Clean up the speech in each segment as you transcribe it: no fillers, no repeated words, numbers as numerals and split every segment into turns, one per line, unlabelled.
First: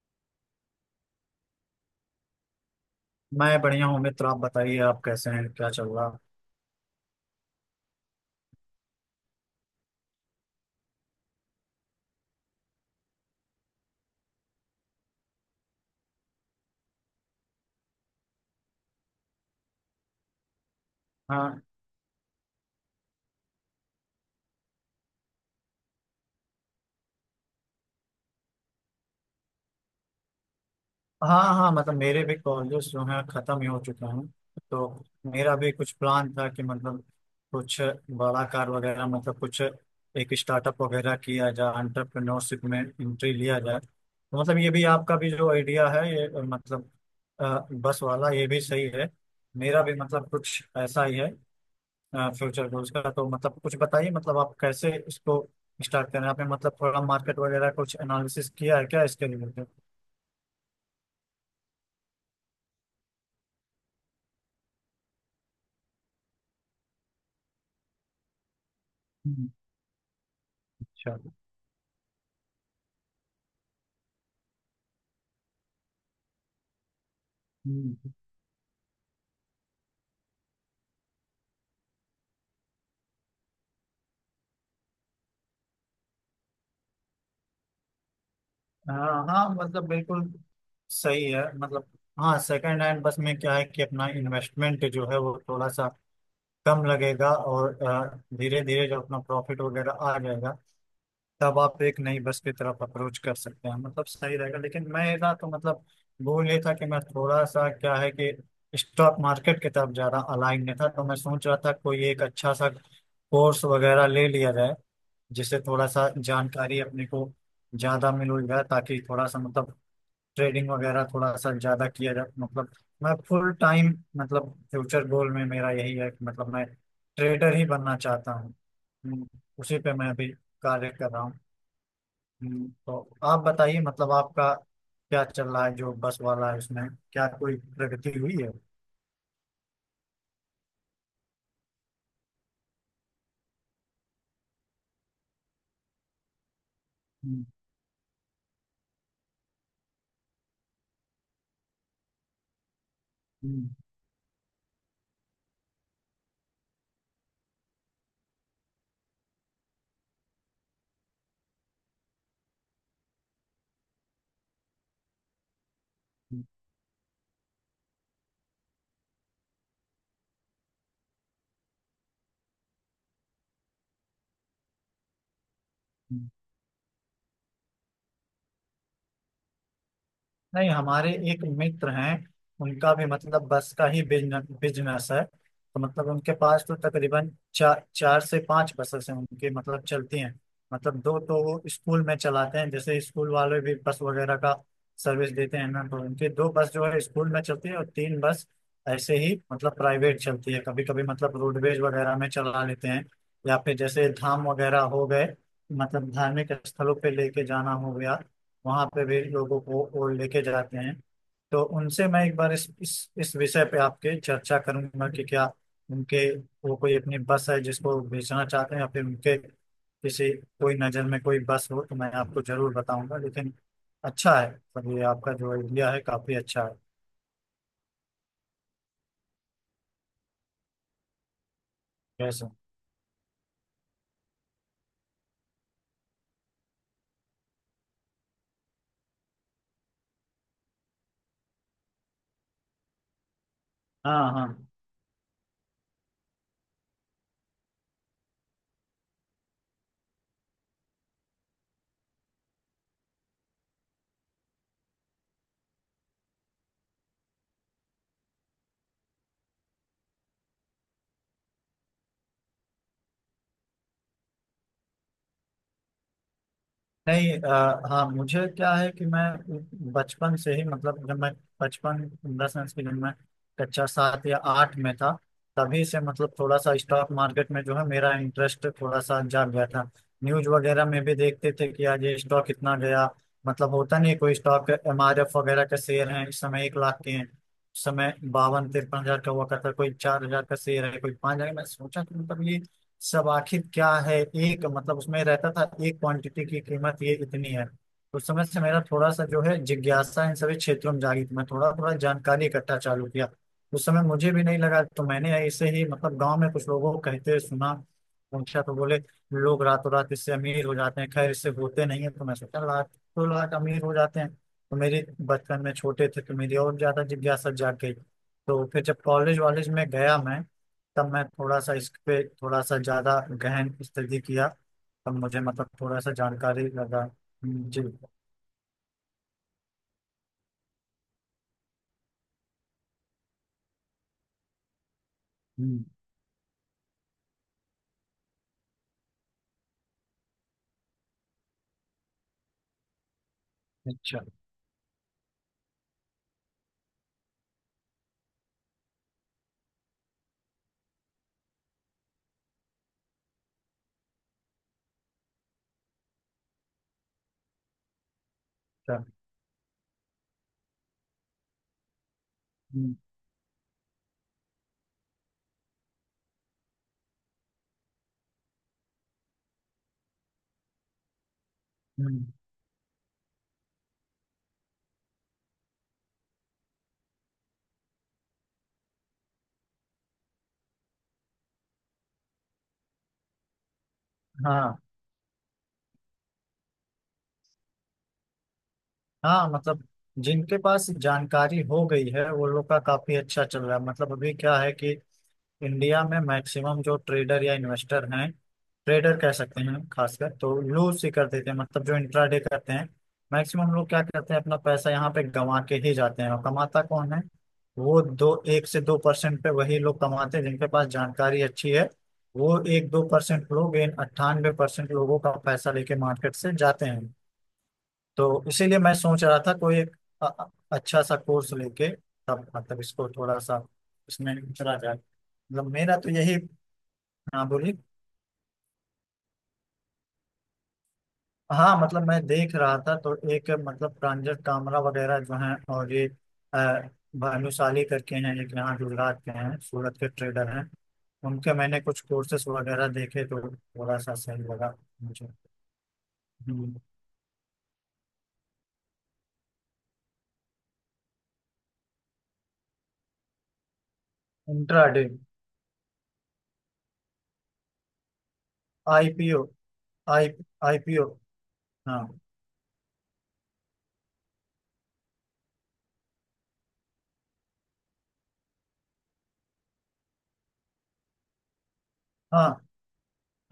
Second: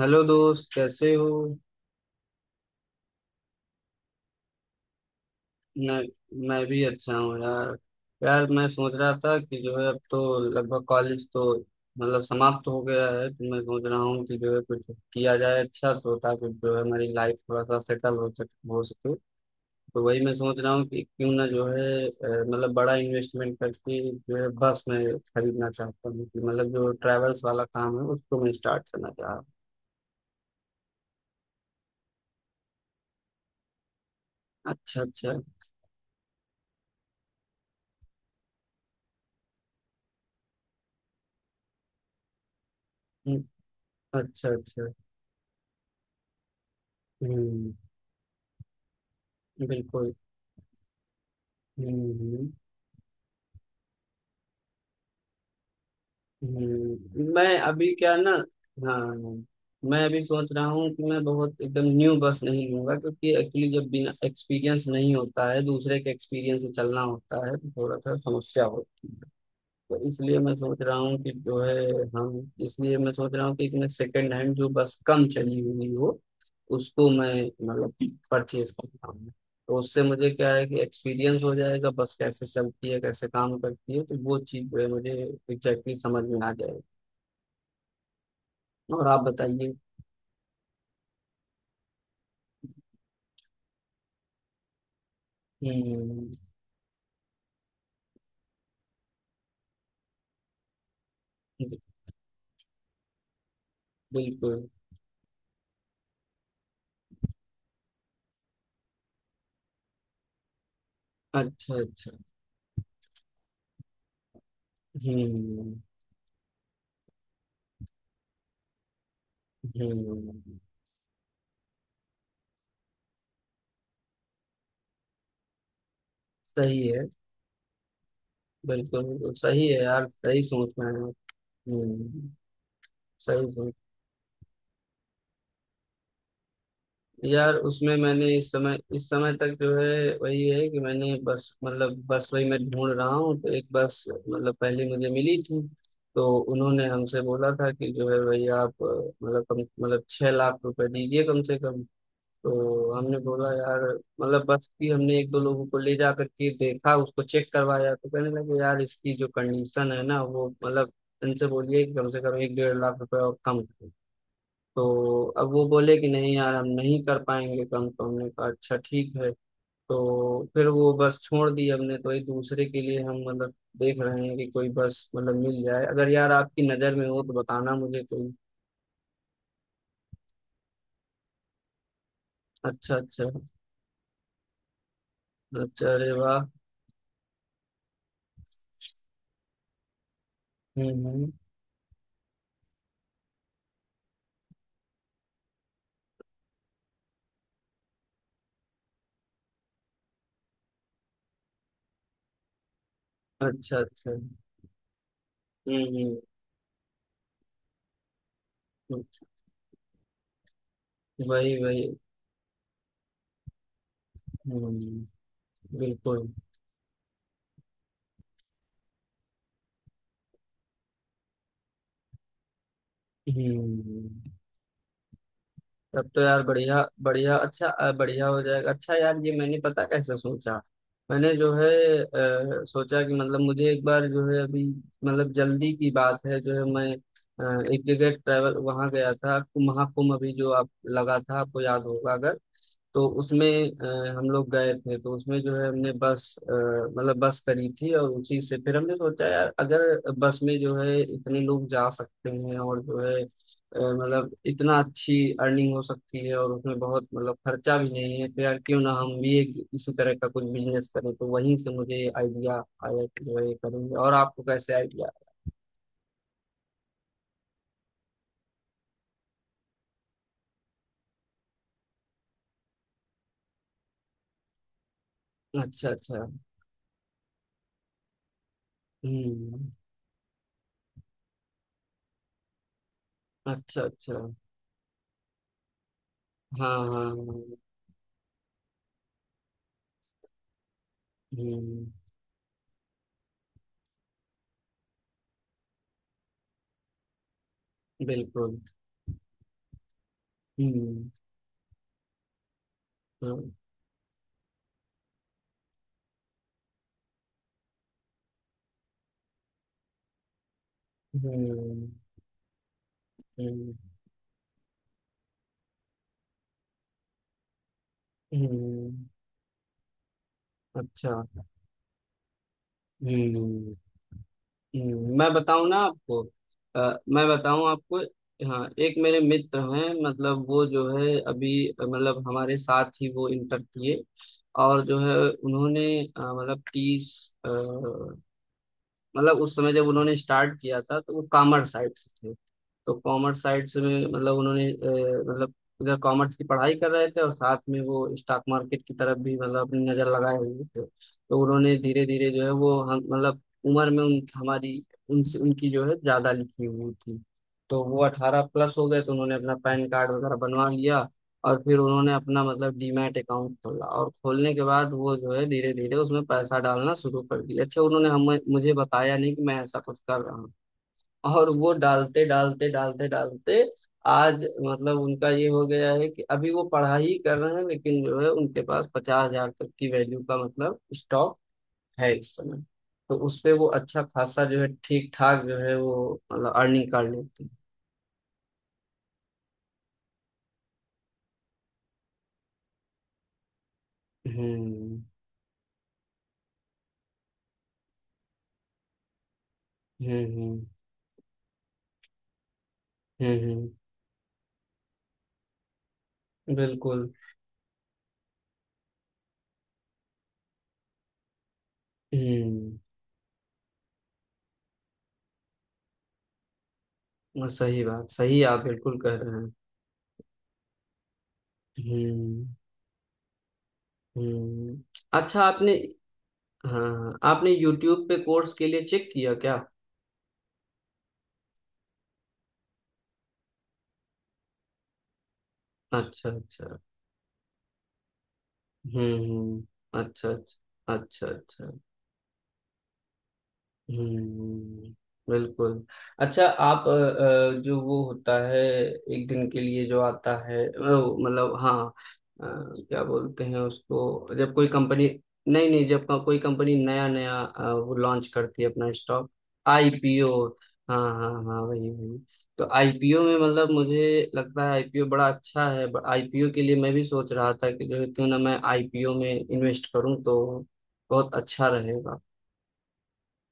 Hello दोस्त, कैसे हो?
मैं बढ़िया हूँ मित्र। आप बताइए आप कैसे हैं क्या चल
मैं
रहा।
मैं भी अच्छा हूँ यार। यार, मैं सोच रहा था कि जो है अब तो लगभग कॉलेज तो मतलब समाप्त हो गया है, तो मैं सोच रहा हूँ कि जो है कुछ किया जाए अच्छा, तो ताकि जो है हमारी लाइफ थोड़ा सा सेटल हो सक हो सके। तो वही मैं सोच रहा हूँ कि क्यों ना
हाँ
जो है मतलब बड़ा इन्वेस्टमेंट करके जो है बस मैं खरीदना चाहता हूँ कि मतलब जो ट्रैवल्स वाला काम है उसको मैं स्टार्ट करना चाह रहा हूँ।
हाँ हाँ मतलब मेरे भी कॉलेज जो हैं खत्म ही हो चुके हैं। तो
अच्छा अच्छा।
मेरा भी कुछ प्लान था कि मतलब कुछ बड़ा कार वगैरह मतलब कुछ एक स्टार्टअप वगैरह किया जाए, एंटरप्रेन्योरशिप में एंट्री
हम्म।
लिया जाए। तो
अच्छा
मतलब ये भी
अच्छा।
आपका भी जो आइडिया है ये मतलब
हम्म।
बस वाला ये भी सही है। मेरा भी
बिल्कुल।
मतलब कुछ ऐसा ही है।
हम्म, हम्म।
फ्यूचर गोल्स का तो मतलब कुछ बताइए मतलब आप कैसे इसको स्टार्ट कर रहे हैं। आपने मतलब थोड़ा
हम्म।
मार्केट
मैं
वगैरह
अभी
कुछ
क्या ना
एनालिसिस किया है क्या
हाँ,
इसके रिलेटेड।
मैं अभी सोच रहा हूँ कि मैं बहुत एकदम न्यू बस नहीं लूंगा क्योंकि एक्चुअली जब बिना एक्सपीरियंस नहीं होता है दूसरे के एक्सपीरियंस से चलना होता है तो थोड़ा सा समस्या होती है।
हम्म,
तो इसलिए मैं सोच रहा
अच्छा।
हूँ कि जो है हम इसलिए मैं सोच रहा हूँ कि एक मैं सेकंड हैंड जो बस कम चली हुई हो उसको मैं मतलब
हम्म,
परचेज करता हूँ। तो उससे मुझे क्या है कि एक्सपीरियंस हो जाएगा, बस कैसे चलती है कैसे काम करती है, तो वो चीज़ जो है मुझे एग्जैक्टली समझ में आ जाएगी। और आप
हाँ हाँ
बताइए।
मतलब बिल्कुल। सही है मतलब। हाँ सेकंड हैंड बस में क्या है कि अपना इन्वेस्टमेंट जो है वो थोड़ा सा
हम्म।
कम लगेगा और धीरे धीरे जो अपना प्रॉफिट वगैरह आ जाएगा, तब आप एक नई बस की तरफ अप्रोच कर सकते हैं। मतलब सही रहेगा,
बिल्कुल।
लेकिन मैं ना तो मतलब भूल ये था कि मैं थोड़ा सा क्या है कि स्टॉक मार्केट की तरफ ज्यादा अलाइन नहीं था। तो मैं सोच रहा था
अच्छा
कोई
अच्छा।
एक अच्छा सा कोर्स वगैरह ले लिया जाए, जिससे
हम्म।
थोड़ा सा जानकारी अपने को ज्यादा मिल जाए, ताकि थोड़ा सा मतलब
हम्म।
ट्रेडिंग वगैरह थोड़ा सा ज्यादा किया जाए। मतलब मैं फुल टाइम मतलब फ्यूचर गोल में मेरा यही है कि मतलब मैं
सही है।
ट्रेडर ही बनना चाहता हूँ।
बिल्कुल
हम्म,
बिल्कुल सही
उसी
है
पे
यार,
मैं अभी
सही सोच में
कार्य
है।
कर रहा हूँ।
हम्म।
तो आप
सही सोच।
बताइए मतलब आपका क्या चल रहा है। जो बस वाला है उसमें क्या
यार
कोई
उसमें
प्रगति
मैंने
हुई है।
इस समय तक जो है वही है कि मैंने बस मतलब बस वही मैं ढूंढ रहा हूँ। तो एक बस मतलब पहले मुझे मिली थी, तो उन्होंने हमसे
हम्म,
बोला था कि जो है भाई आप मतलब कम मतलब 6 लाख रुपए दीजिए कम से कम। तो हमने बोला
हम्म,
यार मतलब बस की हमने एक दो लोगों को ले जा करके देखा उसको चेक करवाया तो कहने लगे यार इसकी जो कंडीशन है ना वो मतलब इनसे बोलिए कि कम से कम एक डेढ़ लाख रुपए और कम करें। तो अब वो बोले कि नहीं
हम्म,
यार हम नहीं कर पाएंगे कम, तो हमने कहा अच्छा ठीक है। तो फिर वो बस छोड़ दी हमने, तो एक दूसरे के लिए हम मतलब देख रहे हैं कि कोई बस मतलब मिल जाए। अगर
हम्म।
यार आपकी नज़र में हो तो बताना मुझे कोई।
नहीं, हमारे एक मित्र हैं, उनका
अच्छा
भी
अच्छा।
मतलब बस का ही बिजनेस बिजनेस है, तो
अच्छा,
मतलब
अरे
उनके
वाह।
पास तो तकरीबन चार, चार से पांच बसेस हैं उनकी मतलब चलती हैं। मतलब दो
हम्म।
तो वो स्कूल में चलाते हैं, जैसे स्कूल वाले भी बस वगैरह का सर्विस देते हैं ना, तो उनके दो बस जो है स्कूल में चलती है और तीन बस ऐसे ही मतलब प्राइवेट चलती है, कभी कभी मतलब रोडवेज वगैरह में चला लेते हैं। या फिर
अच्छा
जैसे
अच्छा।
धाम वगैरह हो गए, मतलब
हम्म।
धार्मिक स्थलों पे लेके जाना हो गया, वहाँ पे भी लोगों को वो लेके जाते हैं।
हम्म। वही
तो
वही।
उनसे मैं एक बार इस विषय पे आपके चर्चा
हम्म।
करूंगा कि क्या उनके
बिल्कुल।
वो कोई अपनी बस है जिसको बेचना चाहते हैं, या फिर उनके किसी कोई नज़र में कोई बस हो तो मैं आपको जरूर बताऊंगा, लेकिन
हम्म।
अच्छा है सब। ये आपका जो आइडिया है
तब तो
काफी
यार
अच्छा है।
बढ़िया बढ़िया, अच्छा बढ़िया हो जाएगा। अच्छा यार, ये मैंने पता कैसे सोचा। मैंने जो है
कैसे।
सोचा कि मतलब मुझे एक बार जो है अभी मतलब जल्दी की बात है जो है मैं एक जगह ट्रैवल वहाँ गया था, महाकुंभ अभी जो आप लगा था, आपको याद होगा अगर। तो उसमें हम
हाँ हाँ।
लोग गए थे तो उसमें जो है हमने बस अ, मतलब बस करी थी, और उसी से फिर हमने सोचा यार अगर बस में जो है इतने लोग जा सकते हैं और जो है मतलब इतना अच्छी अर्निंग हो सकती है और उसमें बहुत मतलब खर्चा भी नहीं है, तो यार क्यों ना हम भी एक इसी तरह का कुछ बिजनेस करें। तो वहीं से मुझे आइडिया आया कि जो है ये करेंगे। और आपको कैसे आइडिया?
नहीं हाँ मुझे क्या है कि मैं बचपन से ही मतलब जब मैं बचपन इन द सेंस कि जब मैं कक्षा सात या आठ में था, तभी
अच्छा
से
अच्छा।
मतलब थोड़ा सा स्टॉक मार्केट में जो है मेरा इंटरेस्ट थोड़ा सा जाग गया
हम्म।
था। न्यूज वगैरह में भी देखते थे कि आज ये स्टॉक कितना गया, मतलब
अच्छा
होता नहीं है,
अच्छा।
कोई स्टॉक एम आर एफ वगैरह के शेयर हैं, इस समय
हाँ
एक
हाँ
लाख के हैं,
हाँ।
इस समय 52-53 हजार का हुआ करता है, कोई 4 हजार का शेयर है, कोई 5 हजार। मैं
हम्म।
सोचा कि मतलब ये सब आखिर क्या है। एक मतलब उसमें रहता था एक क्वांटिटी की कीमत ये इतनी है। उस समय
बिल्कुल।
से मेरा थोड़ा सा जो है जिज्ञासा इन सभी क्षेत्रों में
हम्म।
जागी, तो मैं थोड़ा थोड़ा जानकारी इकट्ठा चालू किया।
हाँ।
उस समय मुझे भी नहीं लगा, तो मैंने ऐसे ही मतलब गांव में कुछ लोगों को कहते सुना, पूछा तो बोले लोग रातों रात इससे अमीर हो जाते हैं। खैर, इससे होते
हम्म।
नहीं है, तो मैं सोचा लाख तो लाख
हम्म,
अमीर हो जाते हैं। तो मेरे बचपन में छोटे थे तो मेरी और ज्यादा जिज्ञासा जाग गई। तो फिर जब
हम्म।
कॉलेज वॉलेज में गया मैं, तब
अच्छा।
मैं थोड़ा सा इस पे थोड़ा सा ज्यादा
हम्म।
गहन स्टडी किया। तब
मैं
मुझे
बताऊं
मतलब
ना
थोड़ा सा
आपको।
जानकारी लगा।
मैं बताऊं
जी।
आपको। हाँ, एक मेरे मित्र हैं मतलब वो जो है अभी मतलब हमारे साथ ही वो इंटर किए, और जो है
हम्म,
उन्होंने मतलब तीस अ, मतलब उस समय जब उन्होंने स्टार्ट किया था तो वो कॉमर्स साइड से थे। तो कॉमर्स साइड से में
अच्छा
मतलब उन्होंने मतलब इधर कॉमर्स की पढ़ाई कर रहे थे और साथ में वो स्टॉक मार्केट की तरफ भी मतलब अपनी नजर लगाए हुए थे। तो उन्होंने धीरे धीरे जो है वो हम मतलब उम्र में उन हमारी उनसे उनकी जो है ज्यादा लिखी हुई थी। तो वो 18+ हो गए
अच्छा।
तो उन्होंने अपना पैन कार्ड वगैरह बनवा लिया, और फिर उन्होंने अपना मतलब
हम्म,
डीमैट अकाउंट खोला और खोलने के बाद वो जो है धीरे धीरे उसमें पैसा डालना शुरू कर दिया। अच्छा उन्होंने हमें मुझे बताया नहीं कि मैं ऐसा कुछ कर रहा हूँ। और वो
हम्म,
डालते डालते डालते डालते आज मतलब उनका ये हो गया है कि अभी वो पढ़ाई कर रहे हैं लेकिन जो है उनके पास 50 हजार तक की वैल्यू का मतलब स्टॉक है इस समय। तो उस पे वो अच्छा खासा जो है
हाँ
ठीक ठाक जो है वो मतलब अर्निंग कर लेते हैं।
हाँ मतलब जिनके पास जानकारी हो गई है वो लोग का काफी अच्छा चल रहा है। मतलब अभी क्या है कि
हम्म
इंडिया में मैक्सिमम जो ट्रेडर या इन्वेस्टर हैं, ट्रेडर कह सकते हैं हम खासकर, तो
हम्म।
लूज ही कर देते हैं। मतलब जो इंट्राडे करते हैं,
हम्म।
मैक्सिमम लोग क्या करते हैं, अपना पैसा यहाँ पे गंवा के ही जाते हैं, और कमाता
बिल्कुल।
कौन है। वो दो, एक से दो परसेंट पे वही लोग कमाते हैं जिनके पास जानकारी अच्छी है। वो
हम्म।
एक दो परसेंट लोग इन 98% परसेंट लोगों का पैसा लेके मार्केट से जाते हैं।
वो सही बात, सही
तो
आप
इसीलिए मैं
बिल्कुल कह
सोच रहा
रहे हैं।
था कोई एक अ- अ- अच्छा सा कोर्स लेके
हम्म
तब मतलब इसको थोड़ा सा इसमें उतरा
हम्म।
जाए।
अच्छा,
मतलब
आपने।
मेरा तो यही।
हाँ,
हाँ
आपने
बोलिए।
YouTube पे कोर्स के लिए चेक किया क्या?
हाँ मतलब मैं देख रहा था तो एक मतलब प्रांजल कामरा वगैरह जो हैं और ये
अच्छा
अ,
अच्छा।
भानुशाली करके हैं, एक यहाँ
हम्म।
गुजरात के हैं, सूरत के
अच्छा अच्छा।
ट्रेडर हैं।
अच्छा
उनके
अच्छा।
मैंने कुछ कोर्सेस वगैरह देखे तो थोड़ा सा सही लगा
हम्म।
मुझे।
बिल्कुल। अच्छा आप जो वो होता है एक दिन के लिए जो आता है वो, मतलब हाँ क्या बोलते हैं उसको जब कोई
इंट्राडे।
कंपनी? नहीं नहीं, जब कोई कंपनी नया नया वो लॉन्च करती है अपना स्टॉक।
आईपीओ। I
IPO. हाँ
आईपीओ।
हाँ हाँ, वही
हाँ
वही। तो आईपीओ में मतलब मुझे लगता है आईपीओ बड़ा अच्छा है, आईपीओ के लिए मैं भी सोच रहा था कि जो है क्यों ना मैं आईपीओ में इन्वेस्ट करूँ, तो बहुत अच्छा रहेगा।
हाँ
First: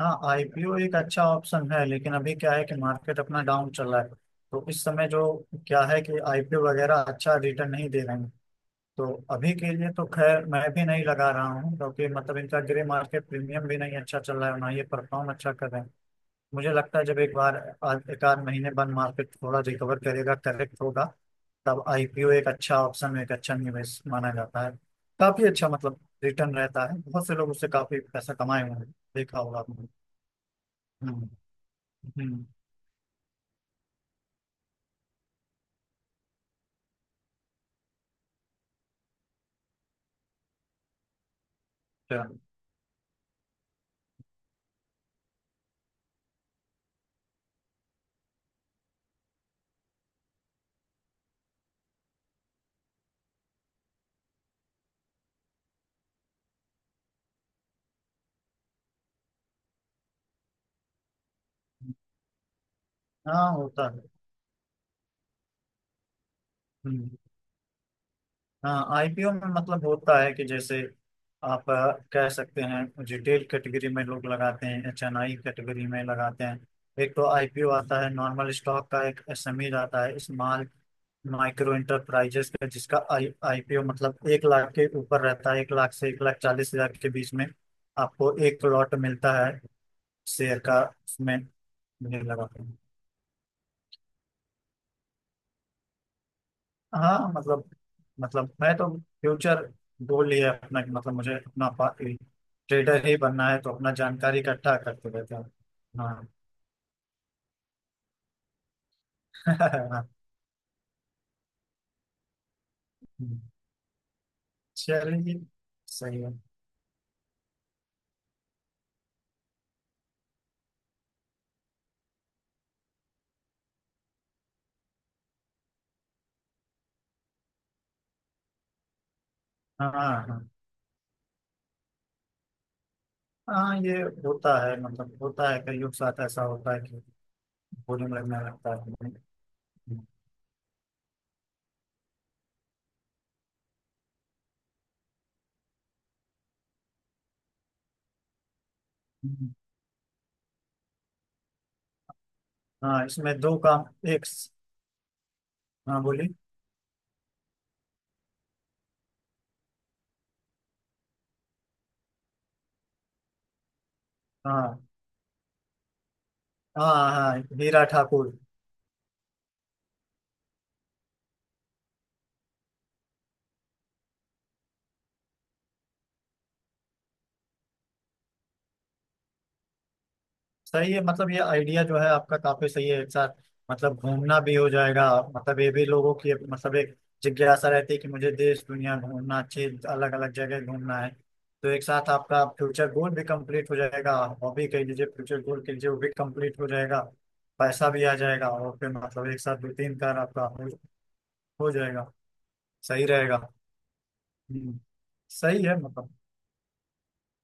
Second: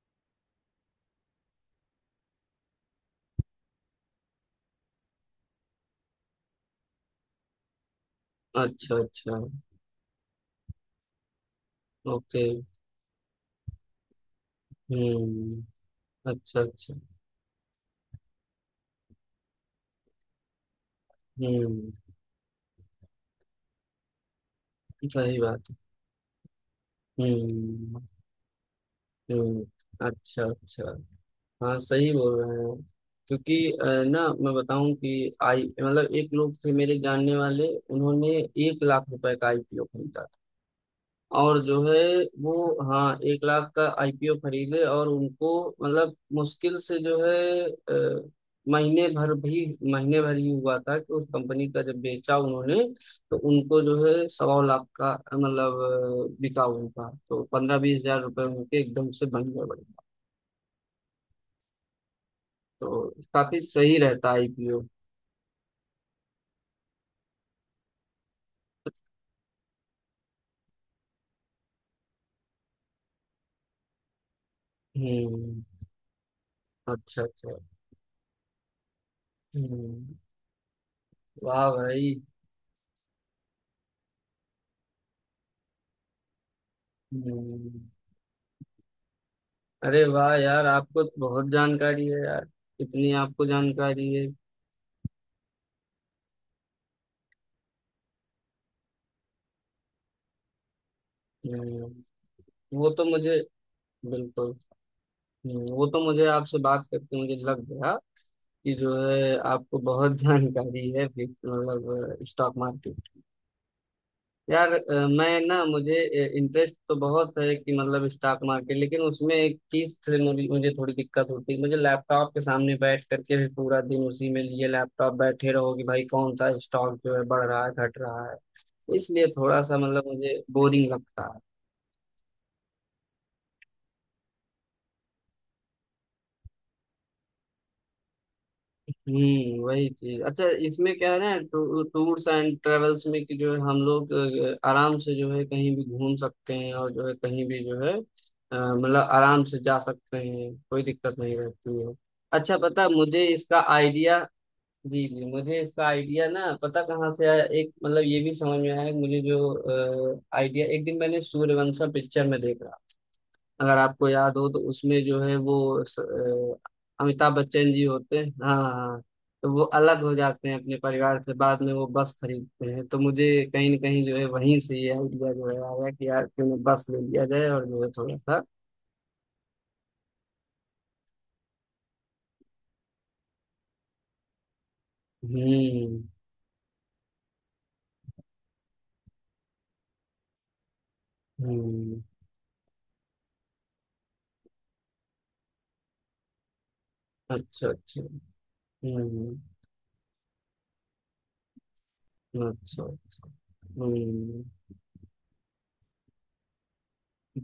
हाँ। आईपीओ एक अच्छा ऑप्शन है, लेकिन अभी क्या है कि मार्केट अपना डाउन चल रहा है, तो इस समय जो क्या है कि आईपीओ वगैरह अच्छा रिटर्न नहीं दे रहे हैं।
अच्छा
तो
अच्छा।
अभी के लिए तो खैर मैं भी नहीं लगा रहा हूँ, क्योंकि मतलब
ओके।
इनका ग्रे मार्केट प्रीमियम भी नहीं अच्छा चल रहा है ना, ये परफॉर्म अच्छा कर रहे
हम्म।
हैं।
अच्छा
मुझे
अच्छा।
लगता है जब एक बार एक आध महीने बाद मार्केट थोड़ा रिकवर करेगा, करेक्ट होगा, तब
हम्म।
आईपीओ एक अच्छा ऑप्शन, एक अच्छा निवेश माना जाता है।
सही
काफी अच्छा
बात है।
मतलब रिटर्न रहता है, बहुत से लोग उससे काफी
हम्म
पैसा कमाए हुए हैं, देखा होगा आपने।
हम्म। अच्छा अच्छा।
हम्म
हाँ सही बोल
हम्म,
रहे हैं आप। क्योंकि ना मैं बताऊं कि आई मतलब एक लोग थे मेरे जानने वाले उन्होंने 1 लाख रुपए का आईपीओ खरीदा और जो है
अच्छा।
वो हाँ, 1 लाख का आईपीओ खरीदे और उनको मतलब मुश्किल से जो है अ, महीने भर भी महीने भर ही हुआ था कि उस कंपनी का जब बेचा उन्होंने, तो उनको जो है 1.25 लाख का बिका उनका, तो 15-20 हजार रुपये उनके एकदम से बन गए, बढ़िया। तो
हाँ
काफी
होता
सही
है।
रहता आईपीओ।
हम्म। हाँ आईपीओ में मतलब होता है कि जैसे आप कह सकते हैं, रिटेल कैटेगरी में लोग लगाते हैं, एचएनआई
हम्म।
कैटेगरी में लगाते हैं। एक
अच्छा
तो
अच्छा।
आईपीओ आता है नॉर्मल स्टॉक का, एक एसएमई आता
हम्म।
है स्मॉल
वाह
माइक्रो
भाई।
इंटरप्राइजेस का, जिसका आई आईपीओ मतलब 1 लाख के ऊपर रहता है, 1 लाख से 1 लाख 40 हजार के बीच में।
हम्म।
आपको एक लॉट मिलता है
अरे वाह
शेयर
यार,
का,
आपको तो
उसमें।
बहुत जानकारी
मुझे
है
लगा।
यार, इतनी आपको जानकारी है।
हाँ मतलब मैं तो फ्यूचर गोल ही है अपना कि मतलब मुझे अपना
हम्म, वो तो
ट्रेडर ही
मुझे
बनना है, तो अपना जानकारी
बिल्कुल।
इकट्ठा करते रहते हैं।
वो तो मुझे आपसे बात करके मुझे लग गया कि जो है आपको
हाँ
बहुत जानकारी है भी- मतलब स्टॉक मार्केट। यार मैं
चलिए,
ना मुझे
सही है।
इंटरेस्ट तो बहुत है कि मतलब स्टॉक मार्केट, लेकिन उसमें एक चीज से मुझे मुझे थोड़ी दिक्कत होती है। मुझे लैपटॉप के सामने बैठ करके भी पूरा दिन उसी में लिए लैपटॉप बैठे रहो कि भाई कौन सा स्टॉक जो है बढ़ रहा है घट रहा है, इसलिए थोड़ा सा
हाँ
मतलब मुझे
हाँ
बोरिंग लगता है।
हाँ ये होता है, मतलब होता है कईयों के साथ ऐसा होता है कि बोरिंग लगने लगता है।
हम्म, वही चीज। अच्छा इसमें क्या है ना, टूर्स एंड ट्रेवल्स में कि जो है हम लोग आराम से जो है कहीं भी घूम सकते हैं और जो है कहीं भी जो है मतलब आराम
हम्म।
से जा सकते हैं, कोई दिक्कत नहीं रहती है। अच्छा पता है,
हाँ
मुझे
इसमें दो
इसका
काम,
आइडिया।
एक।
जी जी, मुझे इसका
हाँ
आइडिया
बोली।
ना पता कहाँ से आया। एक मतलब ये भी समझ में आया मुझे, जो आइडिया एक दिन मैंने सूर्यवंशम पिक्चर में देखा अगर आपको याद हो। तो
हाँ
उसमें जो है वो अ,
हाँ
अमिताभ
हाँ,
बच्चन जी
हीरा
होते हैं,
ठाकुर।
हाँ हाँ। तो वो अलग हो जाते हैं अपने परिवार से बाद में वो बस खरीदते हैं, तो मुझे कहीं ना कहीं जो है वहीं से ये आइडिया जो है आया कि यार क्यों ना बस ले लिया जाए, और जो है थोड़ा सा।
सही है, मतलब ये आइडिया जो है आपका काफी सही है। एक साथ मतलब घूमना भी हो जाएगा। मतलब ये भी
हम्म
लोगों की मतलब एक जिज्ञासा रहती है कि मुझे देश दुनिया घूमना, अच्छी अलग अलग जगह घूमना है। तो एक
हम्म।
साथ आपका फ्यूचर गोल भी कंप्लीट हो जाएगा। हॉबी कह लीजिए, फ्यूचर गोल कह लीजिए, वो भी कंप्लीट हो जाएगा।
अच्छा
पैसा
अच्छा।
भी आ जाएगा, और फिर मतलब
हम्म।
एक साथ दो तीन कार आपका हो जाएगा।
अच्छा।
सही रहेगा।
हम्म।
हम्म, सही है मतलब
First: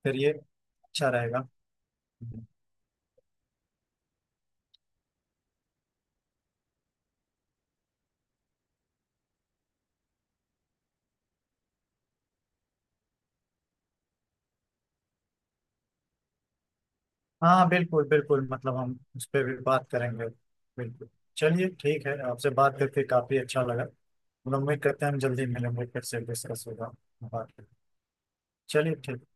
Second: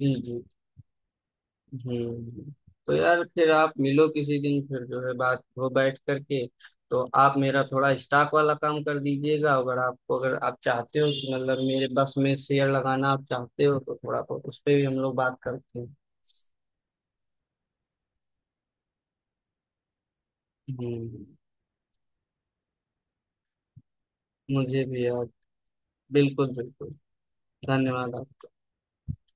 जी
फिर ये
जी।
अच्छा रहेगा।
हम्म। तो यार फिर आप मिलो किसी दिन फिर जो है बात हो बैठ करके। तो आप मेरा थोड़ा स्टॉक वाला काम कर दीजिएगा, अगर आप चाहते हो कि मतलब मेरे बस में शेयर लगाना आप चाहते हो तो थोड़ा बहुत उस पे भी हम लोग बात करते हैं।
हाँ बिल्कुल बिल्कुल, मतलब हम उस पर भी बात करेंगे। बिल्कुल।
हम्म।
चलिए ठीक है, आपसे बात करके काफी अच्छा लगा। मतलब उम्मीद
मुझे भी
करते हैं हम
यार।
जल्दी मिलेंगे, फिर से
बिल्कुल
डिस्कस होगा।
बिल्कुल।
बात करें।
धन्यवाद।
चलिए ठीक।